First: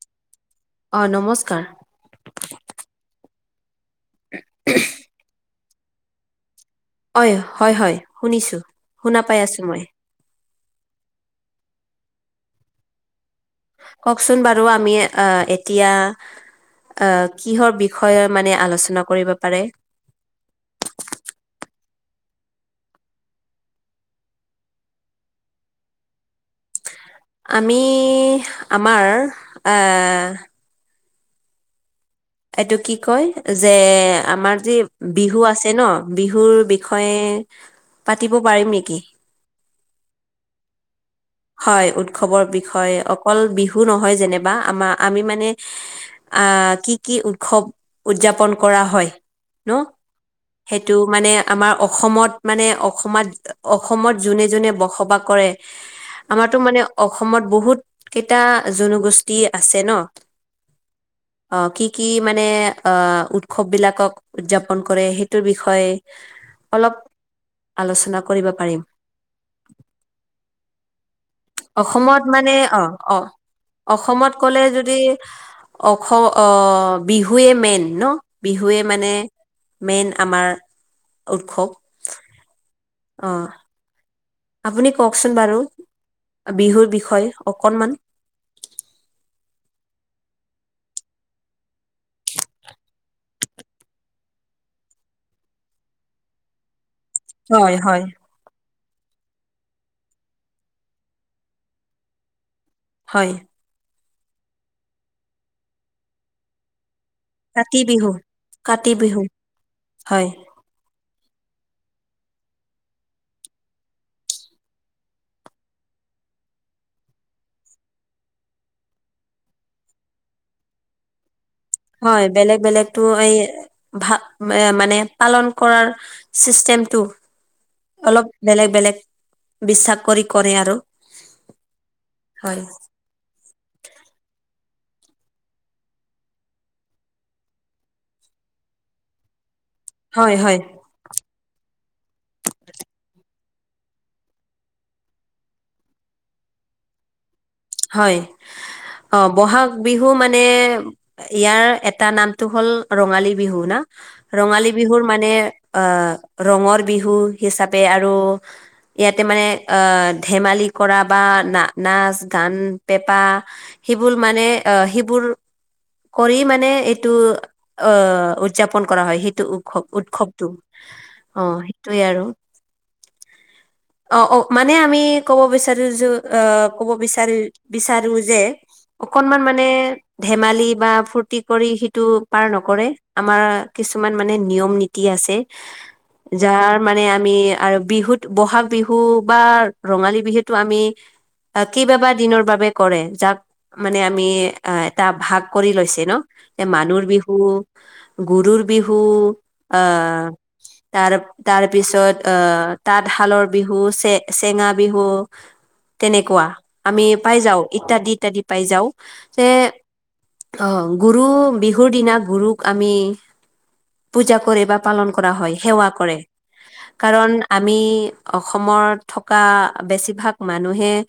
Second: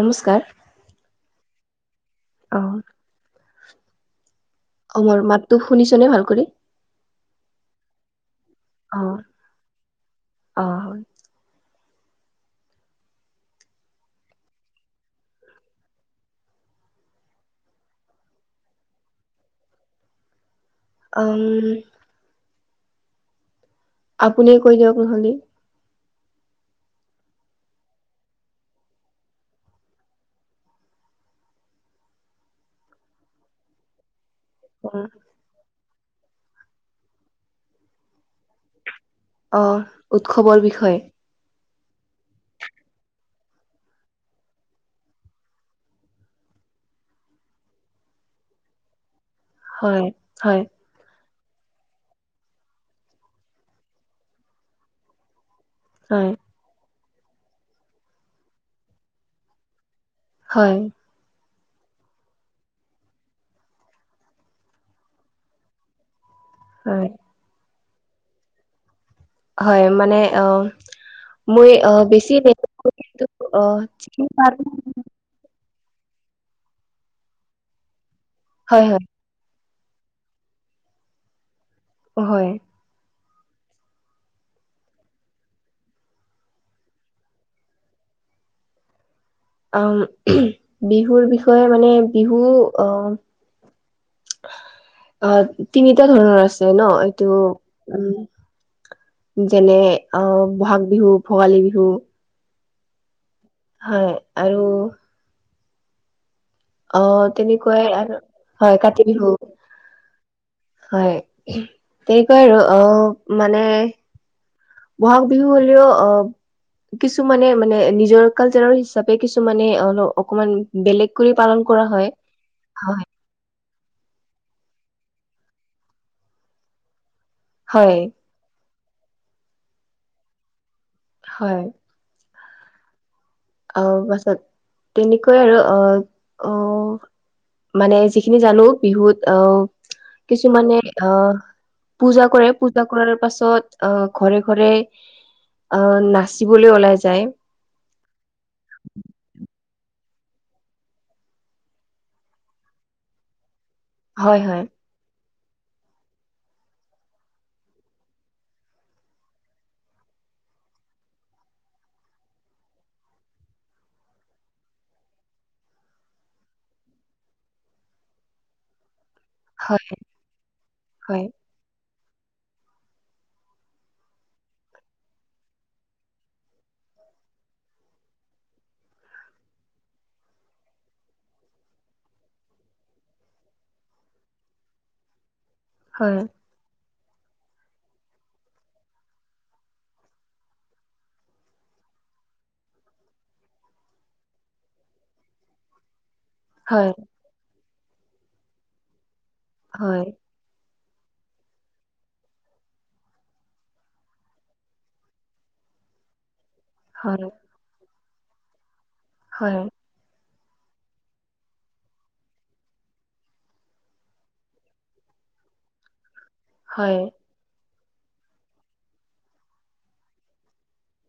নমস্কাৰ অ নমস্কাৰ অ',। অ', মোৰ মাতটো শুনিছনে ভাল কৰি? হয়', হয়', হয়', শুনিছো অ শুনা পাই আছো মই। অ হয় কওকচোন বাৰু আমি এতিয়া আ', কিহৰ বিষয়ে মানে আলোচনা কৰিব পাৰে। অম'। আপুনিয়ে কৈ দিয়ক নহ'লি। আমি আমাৰ এ' এইটো কি কয়? যে আমাৰ যি অ বিহু আছে ন'। বিহুৰ বিষয়ে পাতিব পাৰিম নেকি? অ', উৎসৱৰ বিষয়ে। হয়', উৎসৱৰ বিষয়, অকল বিহু নহয় যেনেবা আমাৰ আমি মানে আ', কি কি উৎসৱ উদযাপন কৰা হয়? হয়, হয়। এইটো মানে আমাৰ অসমত, মানে অসমত, অসমত যোনে যোনে বসবাস কৰে। হয় টো মানে অসমত বহুত কেইটা জনগোষ্ঠী আছে ন'। হয়। অ' কি কি মানে অ' উৎসৱ বিলাকক উদযাপন কৰে সেইটোৰ বিষয়ে অলপ হয় আলোচনা কৰিব পাৰিম। হয় মানে অ'। মই অ অসমত বেছি মানে নেজানো অ' কিন্তু অ' যিখিনি অসমত পাৰো কলে যদি অস অ' বিহুৱে মেইন ন', বিহুৱে হয় হয় মানে মেইন আমাৰ উৎসৱ। হয়। অ'। আপুনি কওঁকচোন বাৰু বিহুৰ বিষয়ে অকনমান। অ' বিহুৰ বিষয়ে মানে বিহু অ অ' তিনিটা ধৰণৰ আছে ন' এইটো হয় হয় উম'। যেনে অ' বহাগ বিহু, ভোগালী বিহু। হয়। হয় আৰু অ' কাতি তেনেকুৱাই বিহু আৰু, হয় কাতি বিহু। হয় হয় তেনেকুৱাই অ' মানে বহাগ বিহু হলেওঁ অ' কিছুমানে মানে নিজৰ কালচাৰৰ হিচাপে কিছুমানে অল অকমান বেলেগ কৰি পালন কৰা হয়। হয়, বেলেগ বেলেগতো হয় এই ভা মানে পালন কৰাৰ চিষ্টেমটো হয় অলপ বেলেগ বেলেগ, বিশ্বাস কৰি কৰে আৰু। হয়। হয়। অ' পাছত তেনেকৈ আৰু অ, অ'। মানে যিখিনি জানো বিহুত, অ' হয় হয় কিছুমানে অ' পূজা কৰে পূজা কৰাৰ পাছত অ' ঘৰে ঘৰে অ' নাচিবলৈ ওলাই যায়। হয়' অ' বহাগ বিহু মানে ইয়াৰ এটা নামটো হল ৰঙালী বিহু না? হয় হয় ৰঙালী বিহুৰ মানে আ ৰঙৰ বিহু হিচাপে আৰু ইয়াতে মানে আ ধেমালি কৰা বা না নাচ গান, পেপা সেইবোৰ মানে আ সেইবোৰ কৰি মানে এইটো অ' উদযাপন কৰা হয়। উৎসৱ উৎসৱটো হয় হয় অ' হেইটোৱে আৰু। অ' অ' মানে আমি কব বিচাৰো যো অ' কব বিচাৰি বিচাৰো যে অকণমান মানে ধেমালি বা ফুৰ্তি কৰি সিটো পাৰ নকৰে আমাৰ কিছুমান মানে নিয়ম দি আছে। হয়। যা আৰু মানে আমি আৰু বিহুত বহাগ বিহু বা ৰঙালী বিহুতো আমি কিবা বা দিনৰ কৰে যাক - মানে আমি আঁহ' এটা ভাগ কৰি লৈছে ন। এ হয় মানুুৰ বিহু, গৰুৰ বিহু হয় আঁহ', - তাৰ-তাৰপিছত আঁহ', তাঁতশালৰ - বিহু চে-চেঙা বিহু তেনেকুৱা আমি হয়, পাই যাওঁ ইত্যাদি-ইত্যাদি। পাই যাওঁ, যে হয়, অ', গৰু বিহুৰ দিনা গৰুক আমি - পূজা কৰে বা পালন কৰা হয় সেৱা কৰে। হয়, কাৰণ আমি - অসমৰ থকা বেছিভাগ মানুহে -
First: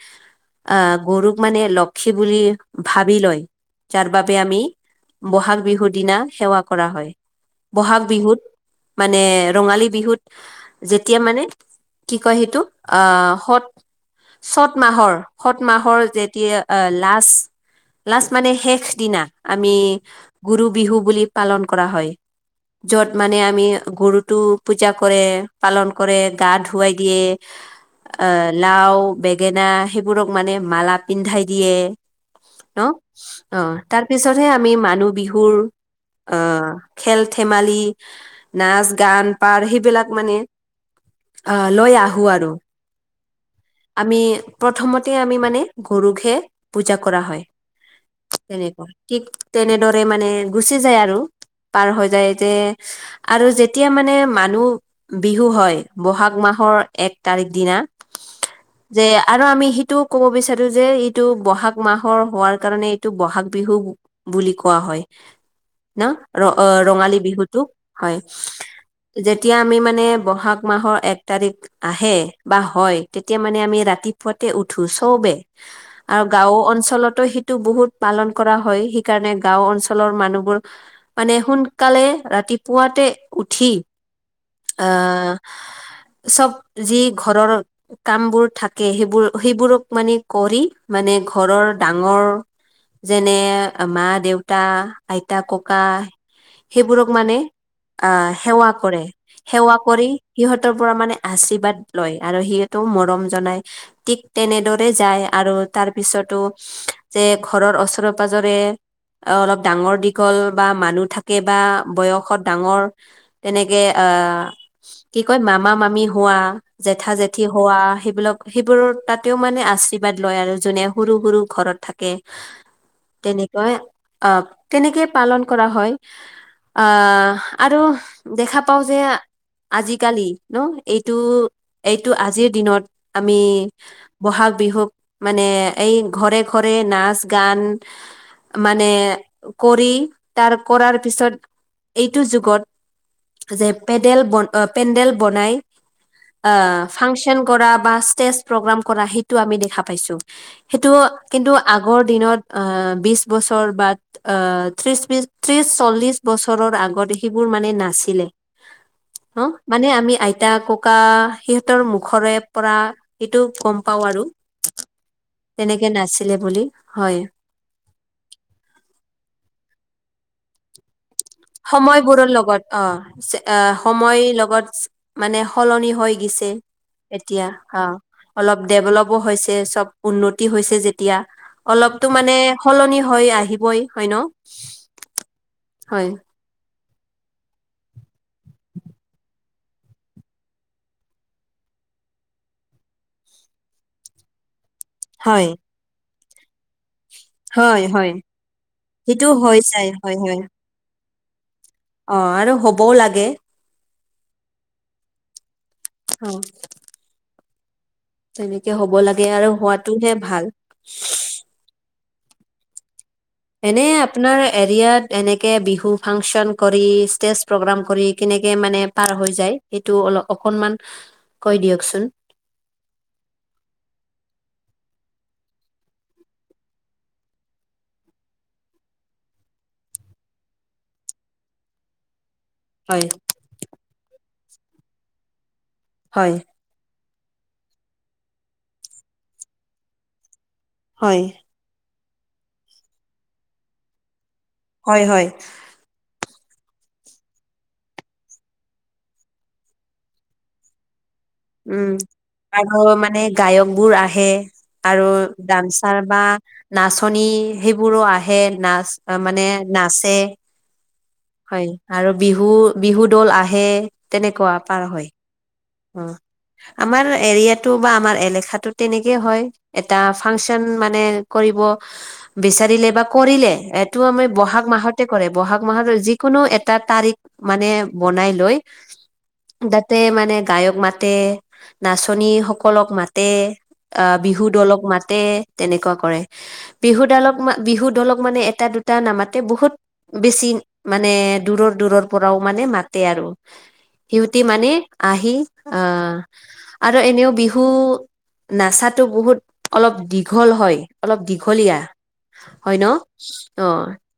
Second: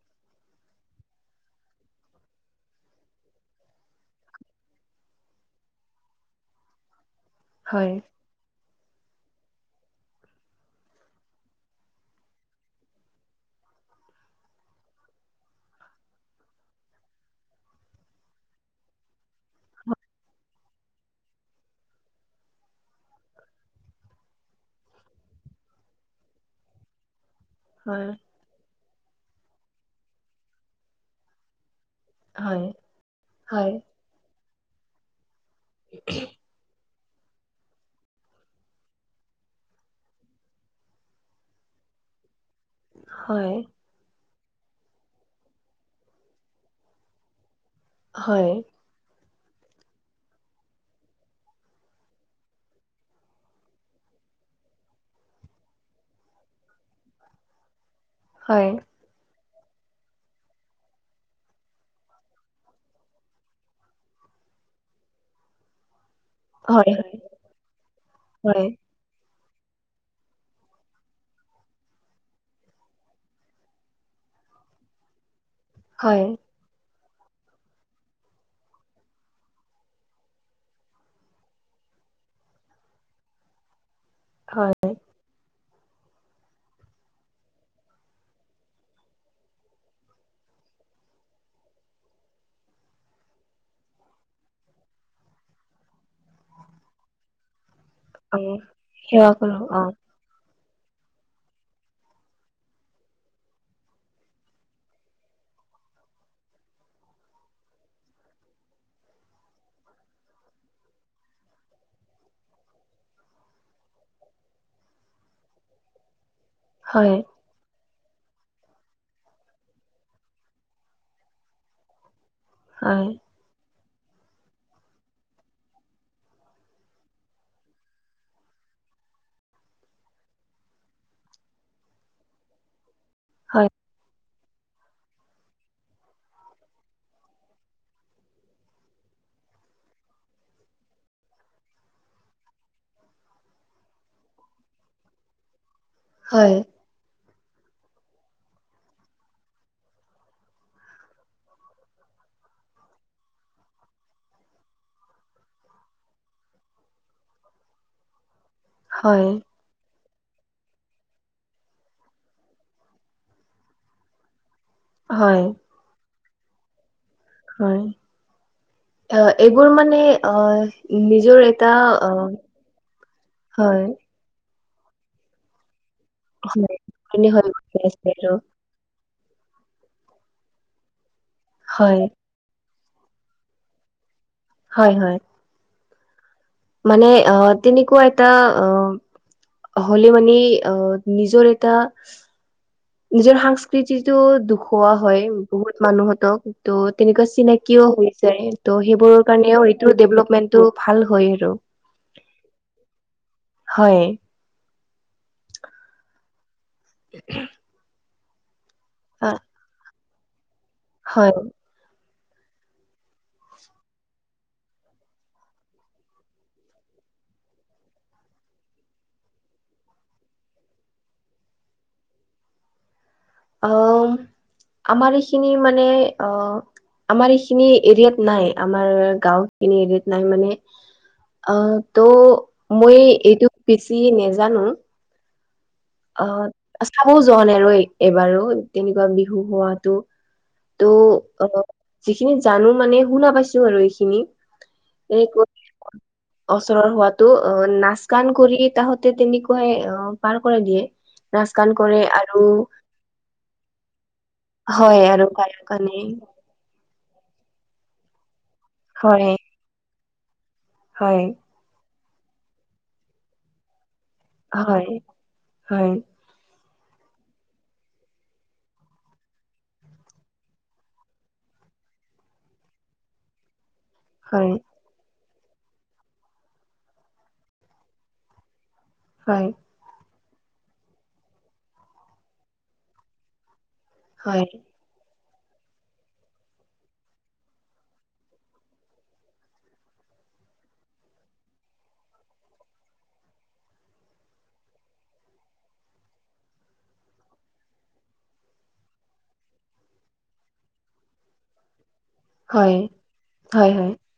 আঁহ', গৰুক মানে লক্ষী বুলি ভাবি লয়, যাৰ বাবে আমি- বহাগ বিহুৰ দিনা সেৱা কৰা হয়। হয়, বহাগ বিহুত মানে ৰঙালী বিহুত যেতিয়া মানে - কি কয় সেইটো আঁহ', সত - চত মাহৰ, সত মাহৰ যেতিয়া লাষ্ট - লাষ্ট মানে শেষ দিনা আমি গুৰু বিহু বুলি পালন কৰা হয়। য'ত মানে আমি গৰুতো পূজা কৰে, পালন কৰে গা ধু - ৱাই দিয়ে। হয়। এ' লাও, বেঙেনা সেইবোৰক মানে মালা পিন্ধাই দিয়ে- হয়, ন। হয়, অ', তাৰপিছত'হে আমি মানুহ বিহুৰ আঁহ', - খেল-ধেমালি, নাচ, গান, পাৰ সেইবিলাক মানে - আ' লৈ আহো আৰু। হয়। আমি প্ৰথমতে আমি মানে গৰুকহে পূজা কৰা হয়। হয়, তেনেকুৱা। ঠিক তেনেদৰে মানে গুচি যায় আৰু, পাৰ হৈ যায় যে - আৰু যেতিয়া মানে মানুহ বিহু হয়- বহাগ মাহৰ এক তাৰিখ দিনা। হয়। যে আৰু আমি সেইটোও ক'ব বিচাৰো যে এইটো বহাগ মাহৰ হোৱাৰ কাৰণে এইটো বহাগ বিহু - বুলি কোৱা হয়। ন' হয়, ৰ-ৰঙালী বিহুতটোক হয়। যেতিয়া আমি মানে বহাগ - মাহৰ এক তাৰিখ আহে বা হয় তেতিয়া মানে আমি ৰাতিপুৱাতে উঠো চবেই। আৰু হয়, গাঁও অঞ্চলতো সেই- টো বহুত পালন কৰা হয় সেইকাৰণে গাঁও অঞ্চলৰ মানুহবোৰ - মানে সোনকালে ৰাতিপুৱাতে উঠি হয়, আঁহ', - চব যি ঘৰৰ - কামবোৰ থাকে সেইবোৰ-সেইবোৰক মানে কৰি মানে ঘৰৰ ডাঙৰ - যেনে- মা, দেউতা, আইতা, ককা সেইবোৰক মানে - আঁহ' আমি সেৱা কৰে, কৰো সেৱা অ, কৰি - সিহঁতৰ পৰা মানে আশীৰ্বাদ লয় আৰু সিহঁতেও মৰম জনাই- ঠিক তেনেদৰে যায়। আৰু তাৰ পিছতো - যে ঘৰৰ ওচৰে-পাজৰে - অ' অলপ ডাঙৰ-দীঘল বা মানুহ থাকে বা বয়সত ডাঙৰ - তেনেকে আঁহ', কি কয় মামা-মামি হোৱা হয়, জেঠা-জেঠী - হোৱা সেইবিলাক সেইবোৰৰ তা'তেও মানে আশীৰ্বাদ লয় আৰু যোনে সৰু-সৰু ঘৰত থাকে। [inaudible] হয়। তেনেকুৱাই, অ তেনেকে পালন কৰা হয়। আহ আৰু দেখা পাওঁ যে আজিকালি ন এইটো এইটো আজিৰ দিনত আমি হয়, বহাগ বিহুক মানে এই ঘৰে-ঘৰে নাচ-গান মানে কৰি তাৰ কৰাৰ পিছত এইটো যুগত যে পেডেল বন অ পেন্ডেল বনাই আ হয়, ফাংচন কৰা বা ষ্টেজ প্ৰগ্ৰাম কৰা সেইটো আমি দেখা পাইছো। সেইটো কিন্তু আগৰ দিনত আহ বিছ বছৰ বা অ, ত্ৰিশ-বিছ, ত্ৰিশ, চল্লিশ বছৰৰ আগত সেইবোৰ মানে নাছিলে। হয়। ন মানে আমি আইতা, ককা সিহঁতৰ মুখৰে পৰা এইটো গম পাও আৰু। হয়। তেনেকে নাছিলে বুলি, হয়। হয়। অ এইবোৰ মানে অ নিজৰ এটা অ, সময়বোৰৰ লগত অ অ হয়, সময় লগত মানে সলনি হৈ গিছে হয়, কাহিনী হৈ এতিয়া গৈ অ আছে আৰু অলপ ডেভলবো হৈছে চব উন্নতি হৈছে যেতিয়া হয়, অলপতো মানে সলনি হৈ আহিবই, হয় ন? হয় হয়। হয়। মানে অ তেনেকুৱা এটা অ হলে মানে অ নিজৰ এটা নিজৰ সংস্কৃতিটো দখুৱা হয় বহুত মানুহ হতক ত তেনেকুৱা হয় চিনাকিও হৈ হয় যাই, ত' সেইটো সেইবোৰৰ হৈ কাৰণেও যায় এইটো হয় হয় ডেভলপমেন্টটো ভাল হয় আৰু। অ আৰু হ'বও লাগে। হয়। অ। [inaudible] তেনেকে হ'ব লাগে আৰু হোৱাটোহে ভাল। হয়। এনে আপোনাৰ এৰিয়াত এনেকে বিহু ফাংচন কৰি, ষ্টেজ প্ৰগ্ৰাম কৰি কেনেকে মানে পাৰ হৈ যায় সেইটো অলপ অকনমান কৈ দিয়কচোন। অউম আমাৰ এইখিনি মানে অ আমাৰ এইখিনি এৰিয়াত নাই। আমাৰ গাওঁখিনি এৰিয়াত নাই মানে অ ত' মই হয় এইটো বেছি নেজানো। অ হয়, চাবও যোৱা নাই আৰু এইবাৰো তেনেকুৱা বিহু হোৱাতো। হয়, ত' অ যিখিনি জানো মানে শুনা পাইছো আৰু এইখিনি। হয়, হয়, [unintelligible] ওচৰৰ হোৱাতো অ নাচ-গান কৰি তাহতে তেনেকুৱাই অ পাৰ কৰে দিয়ে। নাচ গান উম কৰে আৰু মানে গায়কবোৰ আহে। হয় আৰু গায়ক আনে ডাঞ্চাৰ বা নাচনী সেইবোৰো আহে নাচ হয় অ'মানে নাচে। হয়। হয়, আৰু বিহু, বিহু দ'ল আহে তেনেকুৱা পাৰ হয়। হয় অ' আমাৰ এৰিয়াটো বা আমাৰ এলেখাটো তেনেকেই হয়। এটা ফাংচন মানে কৰিব বিচাৰিলে বা কৰিলে এট টো আমি হয় ব'হাগ মাহত কে কৰে ব'হাগ মাহৰ যিকোনো এটা তাৰিখ মানে বনাই লৈ হয়। যাতে মানে গায়ক মাতে নাচনী সকলক মাতে অ' হয় বিহু দলক মাতে তেনেকুৱা কৰে। বিহু দালক মা বিহু দলক মানে এটা, দুটা নামাতে বহুত বেছি মানে দূৰৰ, দূৰৰ পৰাও মানে মাতে আৰু। সিহতি মানে আহি আহ, আৰু এনেও বিহু নাচাটো বহুত অলপ দীঘল হয় অলপ দীঘলীয়া। হয় ন' অ। হয়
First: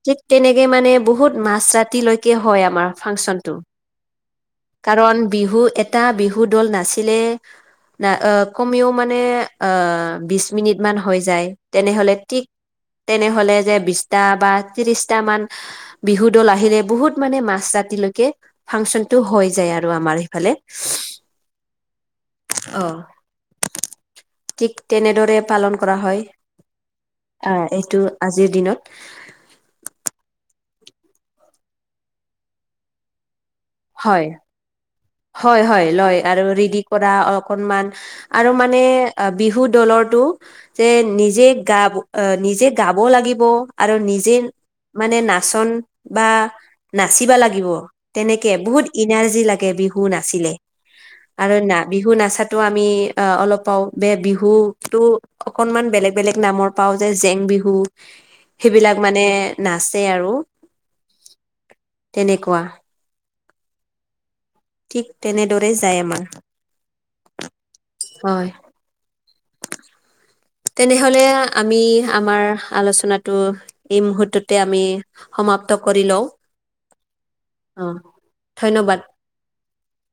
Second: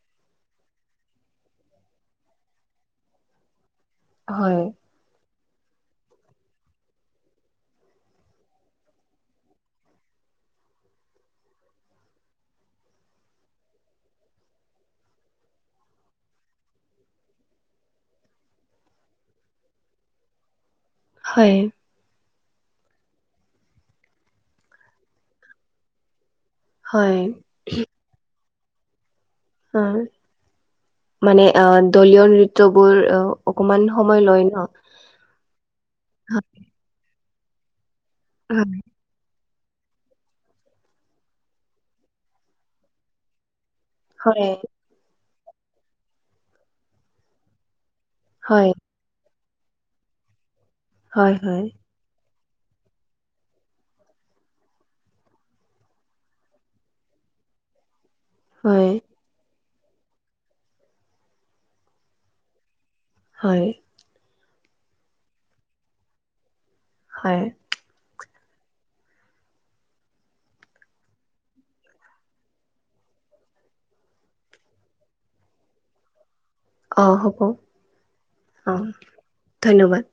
ঠিক তেনেকে মানে বহুত মাছ ৰাতিলৈকে হয় আমাৰ ফাংচন টো। হয়। কাৰণ বিহু এটা বিহু দল নাছিলে না অ' ক'মেও মানে অ' বিছ মিনিটমান হৈ যায় তেনেহ'লে তিক তেনেহ'লে যে বিছটা বা ত্ৰিৰিছটা মান বিহু দল আহিলে বহুত মানে মাছ ৰাতিলৈকে ফাংচনটো হৈ যায় আৰু আমাৰ এইফালে। হয়। অ' তিক তেনেদৰে পালন কৰা হয়। হয়। আ, এইটো আজিৰ দিনত অ'মানে আহ, দলীয় নৃত্যবোৰ অ' অকমান হয় সময় লয় ন' হয়, হয়, লয় আৰু ৰেডি কৰা অ' অকনমান আৰু হয় মানে আ বিহু দলৰটো যে নিজে গাবু নিজে গাব লাগিব আৰু নিজে হয় মানে নাচন বা নাচিবা লাগিব তেনেকে হয় বহুত ইনাৰ্জি লাগে বিহু নাচিলে হয় আৰু না বিহু নাচাতো আমি অ'অলপ পাও বে বিহুটো অকনমান বেলেগ-বেলেগ নামৰ পাওঁ যে জেং বিহু [inaudible] সেইবিলাক মানে নাচে আৰু তেনেকুৱা। হয়। ঠিক তেনেদৰে যায় আমাৰ। হয়। হয়। [inaudible] তেনেহ'লে আমি আমাৰ আলোচনাটো এই মূহৰৰ্ততে আমি সমাপ্ত কৰি লওঁ? অ'হ'ব অ ধন্যবাদ অ'ধন্যবাদ।